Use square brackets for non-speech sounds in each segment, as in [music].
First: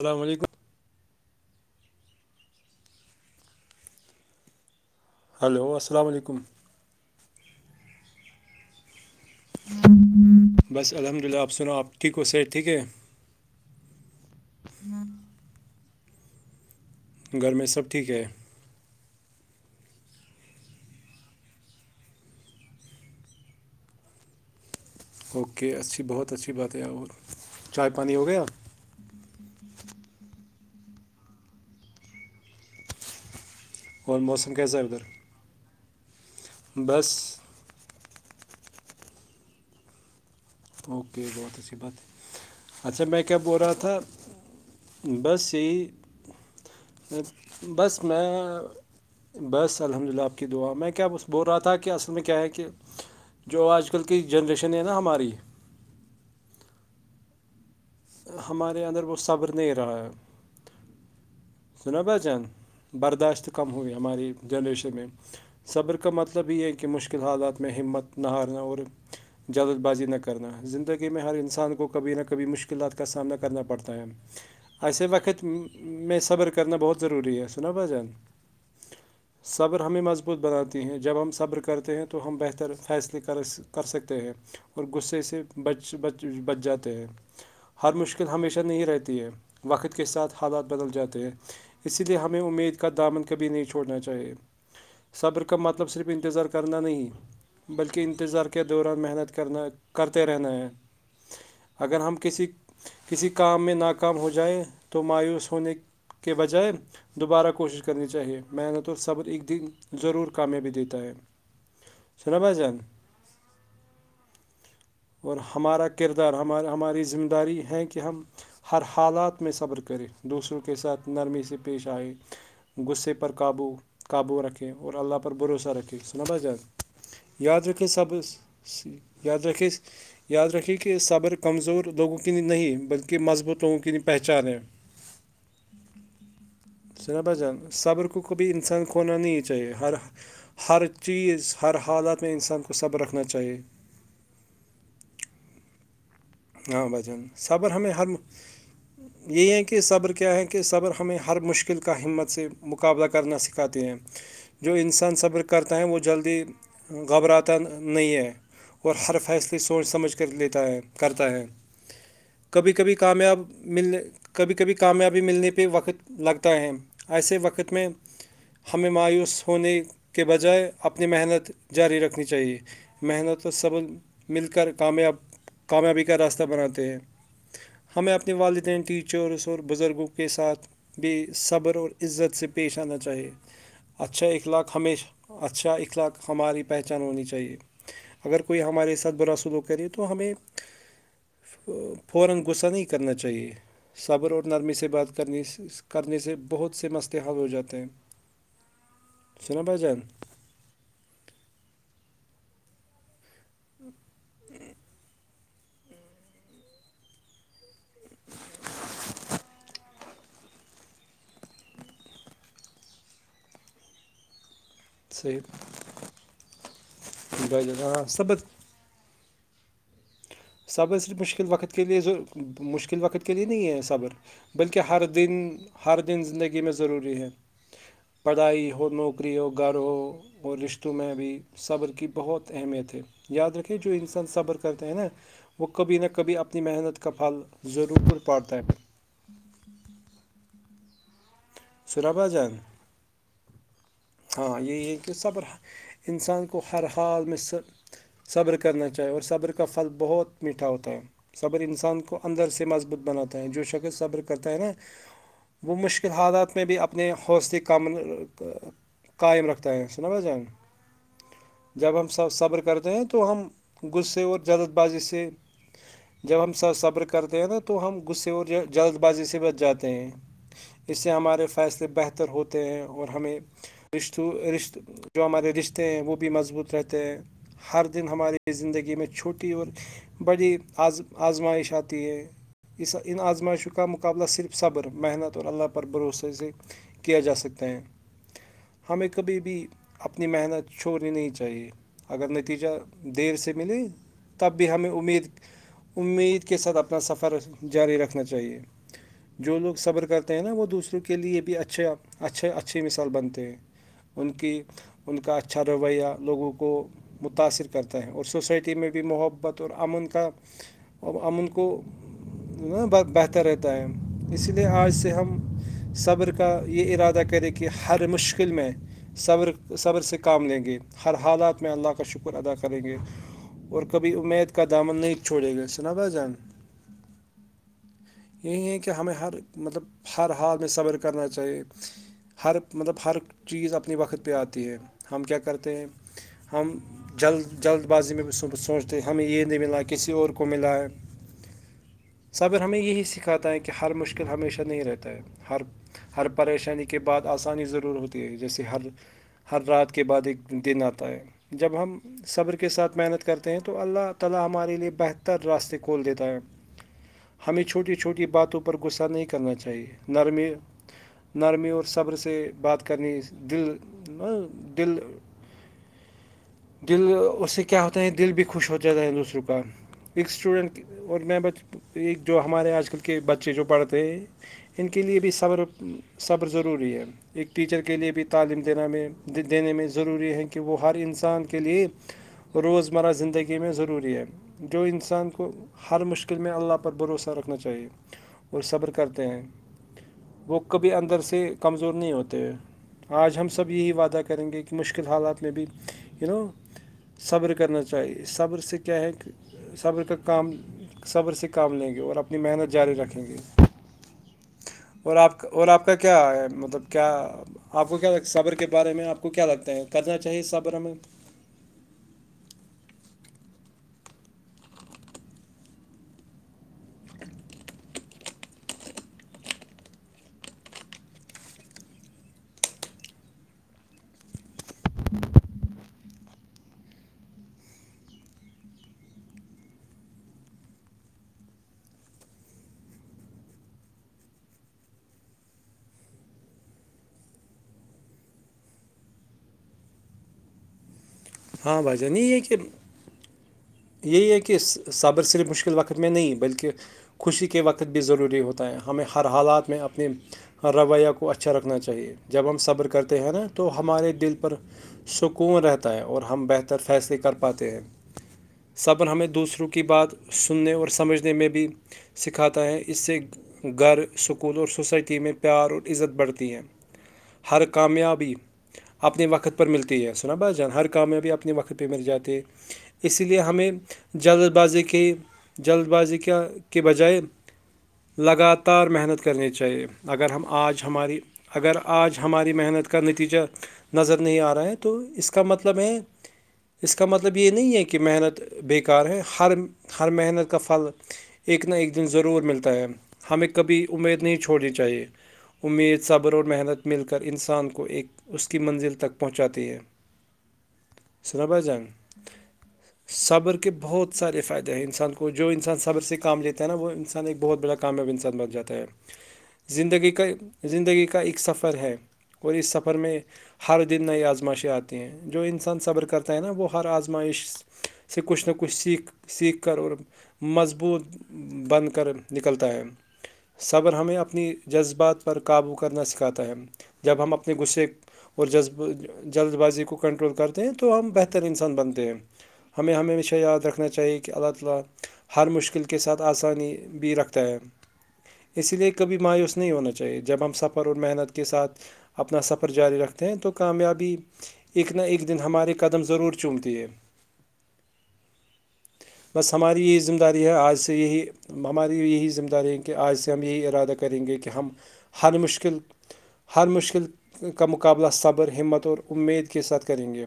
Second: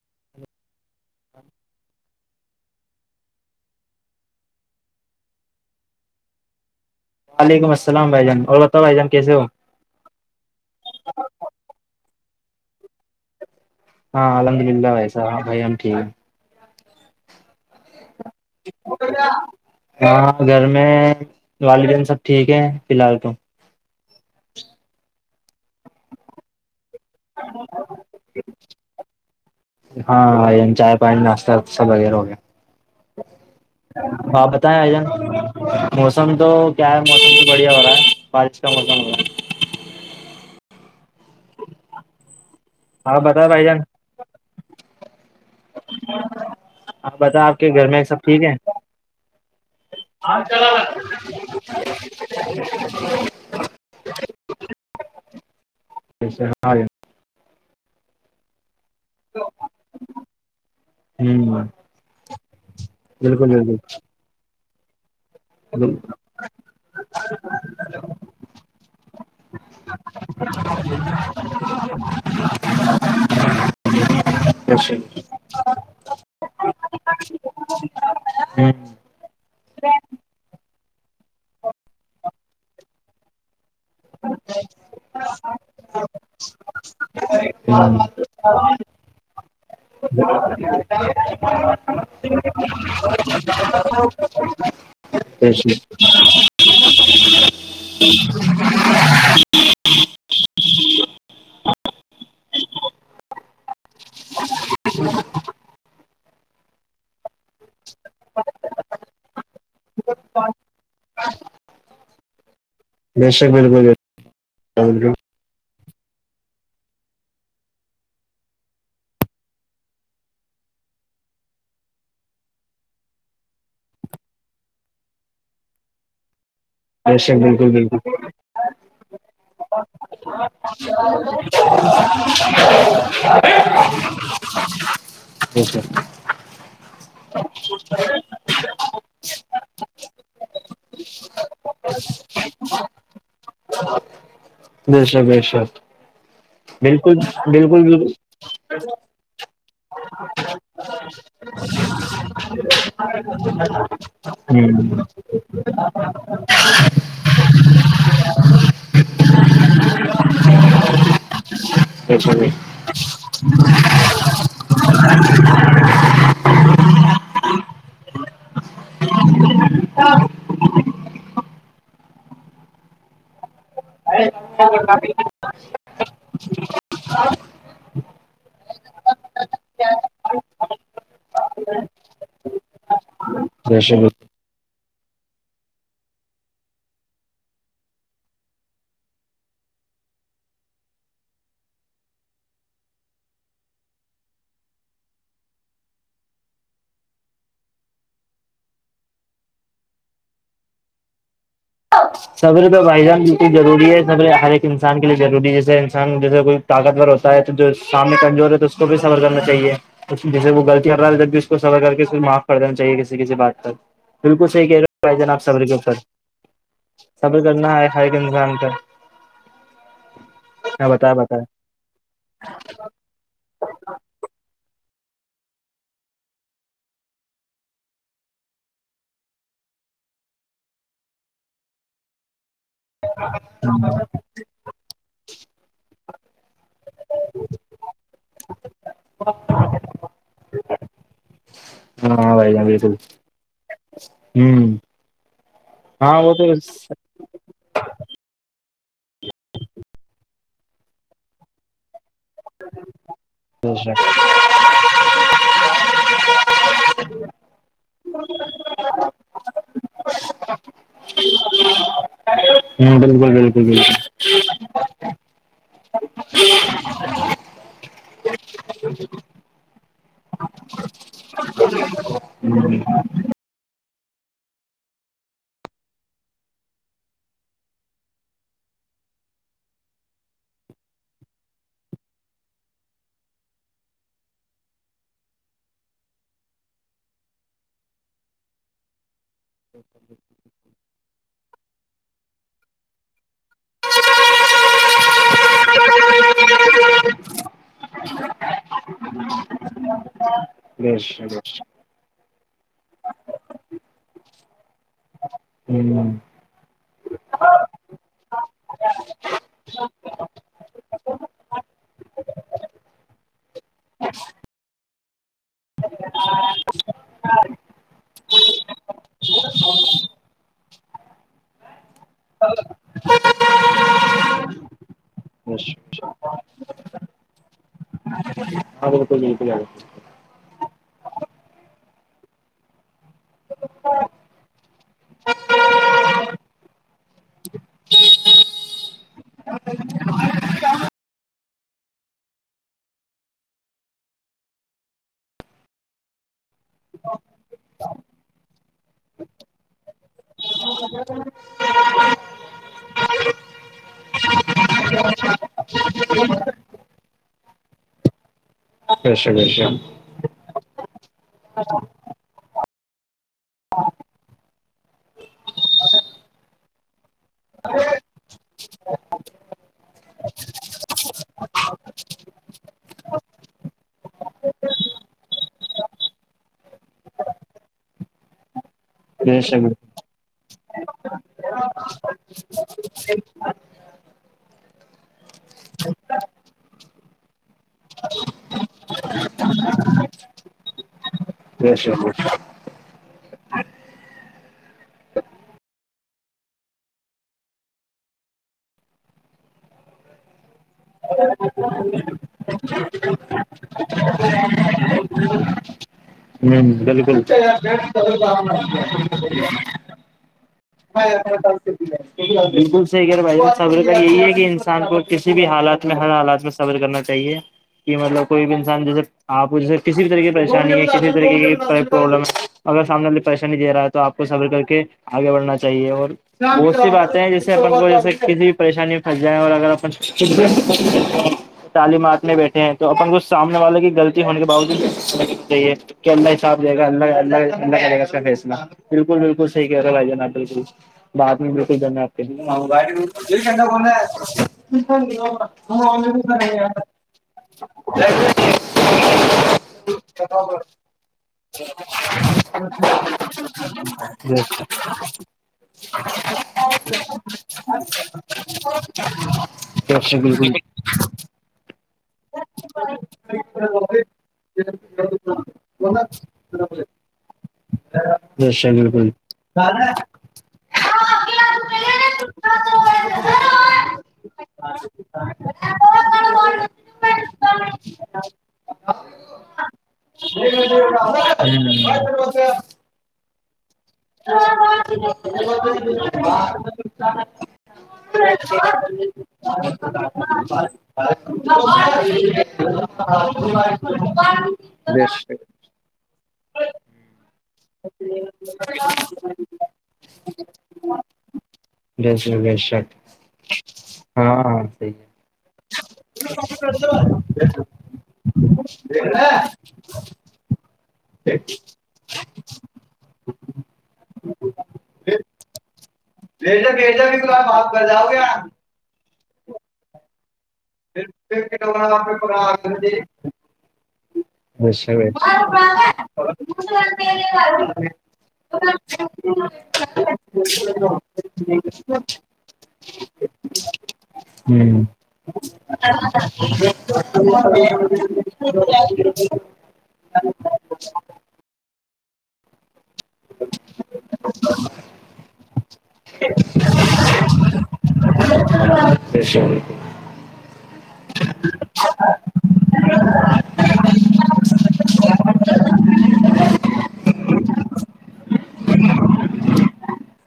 اسلام علیکم [inaudible] ہلو السلام علیکم وعلیکم السلام بھائی جان اور بتاؤ بھائی جان کیسے ہو بس الحمد لللہ آپ سناؤ آپ ٹھیک ہو صحت ٹھیک ہے ہاں الحمد لللہ ویساح بھائی ہم ٹھیک ہیں گھر میں سب ٹھیک ہے ہاں گھر میں والدین سب ٹھیک ہے فلحل تو اوکے اچھی بہت اچھی بات ہے اور ہ چائے پانی ہو گیا ہاں چائے پانی ناشہ سب وغیرہ ہو گیا اور ہاں موسم بتیں کیسا ہے آ جان ادھر موسم تو کیا ہے بس موسم تو بڑھیا ہو رہا ہے بارش کا موسم ہو رہا ہے اوکے بہت اچھی بات ہے اچھا آپ میں کیا بتائیں بول بھائی رہا جان تھا بس یہی آپ بتائیں آپ کے گھر بس سب میں ٹھیک ہے بس الحمد للہ آپ کی دعا میں کیا بول رہا تھا کہ اصل میں کیا ہے کہ جو آج کل کی جنریشن ہے نا ہماری جیسے ہاںار ہمارے اندر وہ صبر نہیں رہا ہے ہوں سنا بھ جان برداشت بالکل کم بالکل ہوئی ہماری جنریشن میں صبر کا مطلب یہ ہے کہ مشکل حالات میں ہمت نہ ہارنا اور جلد بازی نہ کرنا زندگی میں ہر سان کو کبھی نہ کبھی مشکلات کا سامنا کرنا پڑتا ہے بے ایسے شک وقت میں سے صبر کرنا بہت ضروری ہے سنا بھ جان ہوں صبر ہمیں مضبوط بناتی ہیں جب ہم صبر کرتے ہیں تو ہم بہتر فیصلے کر کر سکتے ہیں اور غصے سے بچ بچ بچ جاتے ہیں ہر ہوں، مشکل ہمیشہ نہیں رہتی ہے وقت کے ساتھ حالات بدل جاتے ہیں اسی لیے ہمیں امید کا دامن کبھی نہیں چھوڑنا چاہیے صبر بے کا مطلب شک صرف انتظار کرنا نہیں بلکہ انتظار کے دوران محنت کرنا کرتے رہنا ہے اگر ہم کسی کسی کام میں ناکام ہو جائےیں تو مایوس ہونے کے بجائے دوبارہ کوشش کرنی چاہیے محنت اور صبر ایک دن ضرور کامیابی دیتا ہے سنا جان دیش بل اور ہمارا کردار ہمار ہماری ذمہ داری ہے کہ ہم ہر حالات میں صبر کرے دوسروں کے ساتھ نرمی سے پیش آئے [inaudible] بے شک یاد بالکل رکھے بالکل صبر یاد رکھے یاد رکھے کہ صبر کے کمزور لوگوں کے لیے نہیں بلکہ مضبوط لوگوں کے لیے پہچان ہے جچ سر سنا بہ جان صبر کو کبھی انسان کھونا نہیں چاہیے ہر ہر چیز ہر حالات میں انسان کو صبر رکھنا چاہیے ہاں جش بشت ہاں بجن صبر ہمیں ہر یہ ہے کہ صبر کیا ہے کہ صبر ہمیں ہر مشکل کا ہمت سے مقابلہ کرنا سکھاتے ہیں جو بالکل ہ انسان صبر کرتا ہے وہ جلدی گھبراتا نہیں ہے اور ہر فیصلے سوچ سمجھ کر لیتا ہے کرتا ہے بے شک بے کبھی کبھی کامیاب ملنے کبھی کبھی کامیابی ملنے پہ وقت لگتا ہے ایسے وقت میں ہمیں مایوس ہونے کے بجائے اپنی محنت جاری رکھنی چاہیے محنت اور سب مل کر کامیاب شک کامیابی کا راستہ بناتے ہیں ہمیں اپنے والدین ٹیچرس اور بزرگوں کے ساتھ بھی صبر اور عزت سے پیش آنا چاہیے بے شک اچھا اخلاق ہشہ اچھا اخلاق ہماری پہچان ہونی چاہیے اگر کوئی ہمارے ساتھ برا سلو کرے تو ہمیں [inaudible] صبر اور نرمی سے بات کرنی کرنے سے بہت سے مست حال ہو جاتے ہیں شناہ بجان سبر پہ بھائی جان بٹی ضروری ہے سبر ہر ایک انسان کے لیے ضروری ہے جیسے جیسے کوئی طاقت ور ہوتا ہے تو جو سامنے کمزور ہے تو اس کو بھی سفر کرنا چاہیے جیسے وہ غلطی ہ رہا ہے جب بھی اس کو سفر کر کے اس کو معاف کر دا چاہیے کسی کسی بات پر بالکل صح کہہ رہے جان صحیح آب صبر کے اوپر صبر بھائی کرنا جان ہے ہر ہاں ایک صبر انظان کا ہاں صبر بتایا صرف بتایا مشکل وقت کے لئے مشکل وقت کے لئے نہیں ہے صبر بلکہ ہر دن ہر دن زندگی میں ضروری ہے پڑھائی ہو نوکری ہو گھر ہو اور رشتوں میں ابھی صبر کی بہت اہمیت ہے یاد رکھے جو انسان صبر کا کرتے ہیں نا وہ کبھی نہ کبھی اپنی محنت کا پھل ضرور پاڑتا ہے سنا بھائی ہاں بائی جان بالکل ہ ہاں یہ ہے کہ صبر ہاں وہ تو انسان کو ہر حال میں صبر کرنا چاہیے اور صبر کا پھل بہت میٹھا ہوتا ہے صبر انسان کو اندر سے مضبوط بناتا ہے جو ہ شکص صبر کرتا ہے نا وہ مشکل حالات میں بھی اپنے حوصل کم قائم رکھتا ہے نا ب جان جب ہم صبر کرتے ہیں بالکل تو ہم بالکل بالکل غصے اور جلت بازی سے جب ہم صبر کرتے ہیں نا تو ہم غصے اور جلد بازی سے بچ جاتے ہیں اس سے ہمارے فیصلے بہتر ہوتے ہیں اور ہمیں رشتوں رشت جو ہمارے رشتے ہیں وہ بھی مضبوط رہتے ہیں ہر دن ہماری زندگی میں چھوٹی اور بڑی آزم آزمائش آتی ہے اس ا ان ازماءش کا مقابلہ صرف صبر محنت اور اللہ پر بھروہ سے کیا جا سکتا ہے ہمیں کبھی بھی اپنی محنت چھوڑنی نہیں چاہیے اگر نتیجہ دیر سے ملے تب بھی ہمیں امید امید کے ساتھ اپنا سفر جاری رکھنا چاہیے جو لوگ صبر کرتے ہیں نا وہ دوسروں بیش کے لئے بیش بھی اچھے اچھے اچھی مثال بنتے ہیں ان کی ان کا اچھا رویہ لوگوں کو متاثر کرتا ہے اور سوسائٹی میں بھی محبت بطور امن کا امن کو بہتر رہتا ہے اسی لیے آج سے ہم صبر کا یہ ارادہ کرے کہ ہر مشکل میں صبر صبر سے کام لیں گے ہر حالات میں اللہ کا شکر ادا کریں گے اور کبھی امید کا دامن نہیں چھوڑے بیش گئے سنابھ جان یہی ہے کہ ہاں ہمیں بالکل ہر بالکل مطلب ہر حال میں صبر کرنا چاہیے ہر مطلب ہر چیز اپنے وقت پہ آتی ہے ہم کیا کرتے ہیں ہم جلد جلد بازی میں بھی سوچتے ہمیں یہ نہیں ملا کسی اور کو ملا ہے ٹ ہے صبر ہمیں یہی سکھاتا ہے کہ ہر مشکل ہمیشہ نہیں رہتا ہے ہر ہر پریشان پریشانی کے بعد آسانی ضرور ہوتی ہے جیسے ہر ہر رات کے بعد ایک دن آتا ہے جب ہم ذںں ہمیں چھوٹی چھوٹی باتوں پر پر غصہ بیش نہیں کرنا بیش چاہیے نرمی نرمی اور صبر سے بات کرنی دل دل ا دل اس سے کیا ہوتا ہے دل بھی خوش ہو جاتا ہے دوسر کا ایک اسٹوڈنٹ اور میں ب ایک جو ہمارے آج کل کے بچے جو پڑھتے ہیں ان کے لیے بھی صبر صبر ضروری ہے ایک ٹیچر کے لیے بھی تعلیم دینا میں بیش دینے میں ضروری ہے کہ وہ ہر انسان کے لیے روز مرہ زندگی میں ضروری ہے جو انسان کو ہر مشکل میں اللہ پر بھروسہ رکھنا چاہیے وہ صبر کرتے ہیں وہ کبھی اندر سے کمزور نہیں ہوتا آج ہم سب یہی وعدہ کریں گے کہ مشکل حالات میں بھی یو نو صبر کرنا چاہیے صبر سے کیا کیا ہےک کہ صبر کا کام صبر سے کام لیں گے اور آپ انی محنت جاری رکھیں گے اور آپ کا اور آپ کا کیا ہے مطلب بیش کیا بالکل آپ کو کیا لگ صبر کے بارے میں آپ کو کیا لگتا ہے کرنا چاہیے صبر ہمیں ہاں سے ہے بالکل صحیح ہے بھائی صبر تو یہی ہے کہ انسان کو کسی بھی حالات میں ہر حالات میں صبر کرنا چاہیے کہ مطلب کوئی بھی انسان جیسے آپ جیسے کسی بھی طریق کی پریشانی ہے کسی بھی طریقے کی پرابلم ہے اگر سامنےے پریشانی دے رہا ہے تو آپ کو سفر کر کے آگے بڑھنا چاہیے اور وہ سی باتیں ہیں جیسے اپن کو جیسے کسی بھی پریشانی میں پھنس جائےیں اور اگر اپ تعلیمات میں بیٹھے ہیں تو اپن کوچھ سامنے والے کی غلطی ہونے کے باوجود چاہیے کہ اللہ ہی صاف دے گا اللہلہلہ کر گا اسنسنا بالکل بالکل صح کہہ رہا بھ جان آ بالکل بعد میں بالکل ہاں بھائی دنا جان آپ نہیں یہ کہ کےوبائل جا بنا یہی ہے کہ صبر صرف مشکل وقت میں نہیں ہے بلکہ خوشی کے وقت بھی ضروری ہوتا ہے ہمیں ہر حالات میں اپنے رویہ کو کو اچھا رکھنا چاہیے جب ہم صبر کرتے ہیں نا تو ہمارے دل پر سک سکون رہتا ہے اور ہم بہتر فیصلے کر پاتے ہیں صبر ہمیں دوسروں کی کے بات اچھا سننے اور سمجھنے میں بھی سکھاتا ہے اس سے گھر اسکول اور سوسائٹی میں پیار اور عزت بڑھتی ہے بالکل ہر کامیابی جشا بالکل اپنے وقت پر ملتی ہے سر سنا بس جان ہر کام میں بھی اپنے وقت پہ مل جاتے ہمیں جلد بازی کی جلد بازی کے بجائے لگاتار محنت کرنی چاہیے اگر ہم آج ہماری اگر آج ہماری محنت کا نتیجہ نظر نہیں آ رہا ہے تو اس کا مطلب ہے اس کا مطلب یہ بے نہیں ہے ک محنت بےیکار ہے ہر ہر محنت کا پھل ایک نہ ایک دن ضرور ملتا ہے ہمیں کبھی امید نہیں چھوڑنی چاہیے شک امید صبر اور محنت مل کر انسان کو کو ایک اس کی منزل تک پہنچاتی ہے جیس جی شک صابر کے بہت سارے ہاں فائدے ہیں صحیح ہے انسان کو وہ جو انسان صبر سے کام لیتا ہے نا وہ انسان ایک بہت بڑا کامیاب انسان بن جاتا ہے زندگی کا زندگی کا ایک سفر ہے اور اس سفر میں ہر دن نئی آزمائشیں آتی ہیں جو انسان صبر کرتا ہے نا وہ ہر آزمائش سے کچھ نہ کچھ سیکھ سیکھ کر اور مضب ثبوت بند کر نکلتا ہے صبر ہمیں اپنی جذبات پر قابو کرنا سکھاتا ہے جب ہم اپنے غصے اور ج جلد بازی کو کنٹرول کرتے ہیں تو ہم بہتر انسان بنتے ہیں بتایا ہے ہمیں ہمیشہ یاد رکھنا چاہیے کہ اللہ تعالی ہر مشکل کے ساتھ آسانی بھی رکھتا ہے اسی لیے کبھی مایوس نہیں ہونا چاہیے جب ہم سفر اور محنت کے ساتھ اپنا سفر جاری رکھ ہیں تو کامیابی ایک نہ ایک دن ہمارے قدم ضرور چومتی ہے بس ہماری ذہ داری ہے آج سے یہی ہماری یہی ذمہ داری ہے کہ آج سے ہم یہی ارادہ کریں گے کہ ہم ہر مشکل ہر مشکل کا مقابلہ صبر ہمت اور امید کے ساتھ کریں گے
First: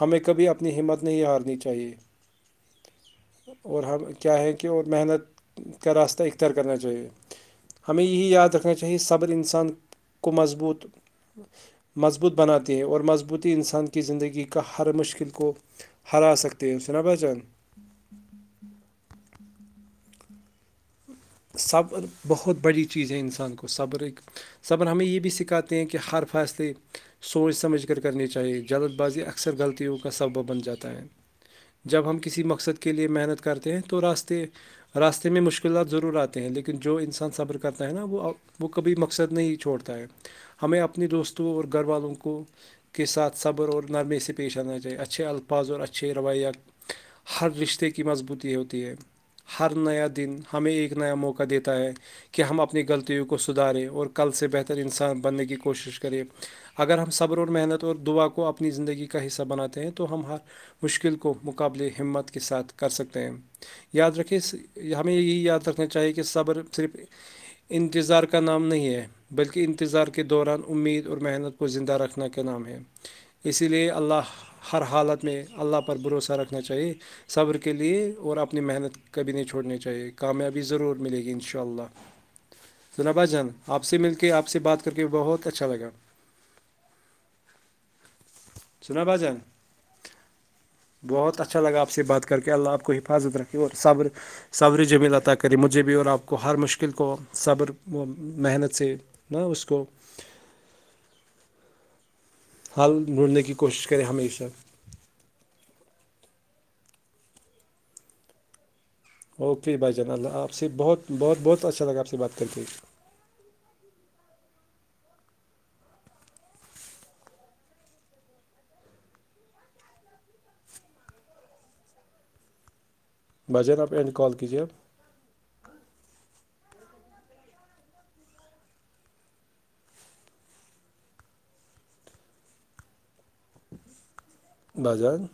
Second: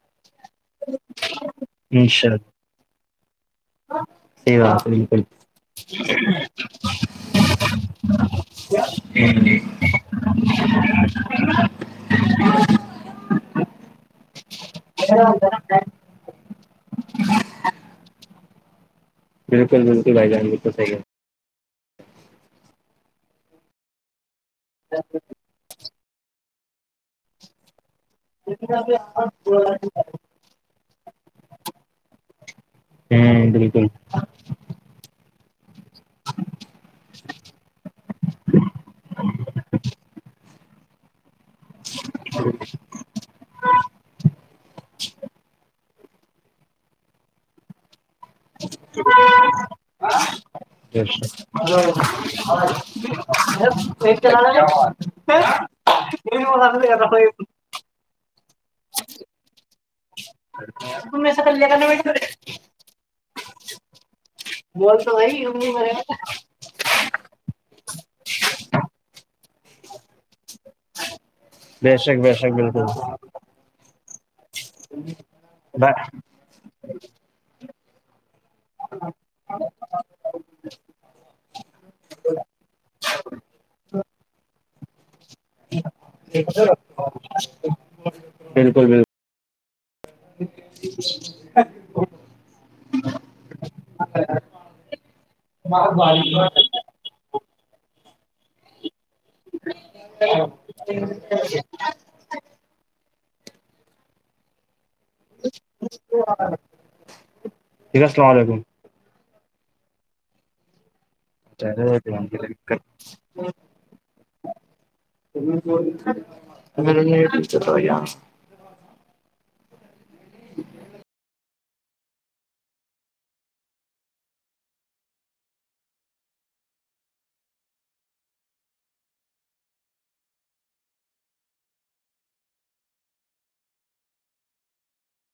ہمیں کبھی اپنی ہمت نہیں ہارنی چاہیے اھا اور ہم کیا ہیں صحیح کہ اور بات ہے بالکل محنت کا راستہ اختیار کرنا چاہیے ہمیں یہی یاد رکھنا چاہیے صبر انسان کو مضبوط مضبوط بناتے ہیں اور مضبوط انسان کی زندگی کا ہر مشکل کو ہرا سکتے ہیں سناا بھا جان بالکل بالکل بھ جان بالکل صح ہے صبر بہت بڑی چیز ہے انسان کو صبر ایک صبر ہمیں یہ بھی سکھاتا کہ ہر فاصلے سوچ سمجھ کرنی چاہیے جلد بازی اکثر غلطیوں کا سبب بن جاتا ہے جب ہم کسی مقصد کے کے لئے محنت کرتے ہیں تو راستے میں مشکلات ضرور ہیں لیکن جو انسان صبر کرتا ہے نا وہ وہ کبھی مقصد نہیں چھوڑتا ہے ہمیں اپنے دوستوں اور گھر والوں کو کے ساتھ ات صبر اور نرمی سپیشانا چاہے اچھھی الفاظ اور اچھ روایات ہر رشتے کی مضبوطی ہوتی ہے ہر نیا دن ہمیں ایک نیا موقع دیتا ہے کہ ہم اپنی غلطیوں کو سداریں اور کل سے بہتر انسان بننے کی کوشش کو کرے ہوں اگر ہم صبر اور محنت اور دعا کو اپنی زندگی کا حصہ بناتے ہیں تو ہم ہر مشکل کو مقابلے بالکل ہمت کے ساتھ کر سکتے ہیں یاد رکھے بول ہمیں تو وہی یہی ا یاد رکھ چاہیے بر کہ صبر صرف انتظار کا نام نہیں ہے بلکہ انتظار کے دوران امید اور محنت کو زندہ بے شک رکھنا بے کا شک نام ہے بالکل اسی لیے اللہ ہر حالت میں اللہ پر بھروسہ رکھنا چاہیے صبر کے لیے اور اپنی محنت کبھی نہیں چھوڑنی چاہیے کامیاب ضرور ملے گی ان شاء اللہ تو نبا جان آپ سے مل کے آپ سے بات کر کے بہت اچھا لگا بالکل سنا بالکل بھاجان اچ بہت اچھا لگا آپ سے بات کر کے اللہ آپ کو حفاظت رکھے اور صبر سوری ج مللاتا کری مجھے بھی اور آپ کو ہر مش مشکل کو صبر وہ محنت سے نہ اس کو [inaudible] حل ڈھونڈنے کی کوشش کریں ہمیشہ یک السلام علیکم اوکے بھائی جان اللہ آپ سے بہت بہت بہت اچھا لگا آپ سے بات کر کے تا بھائی جان آپ اینڈ کال کیجیے آپ بظن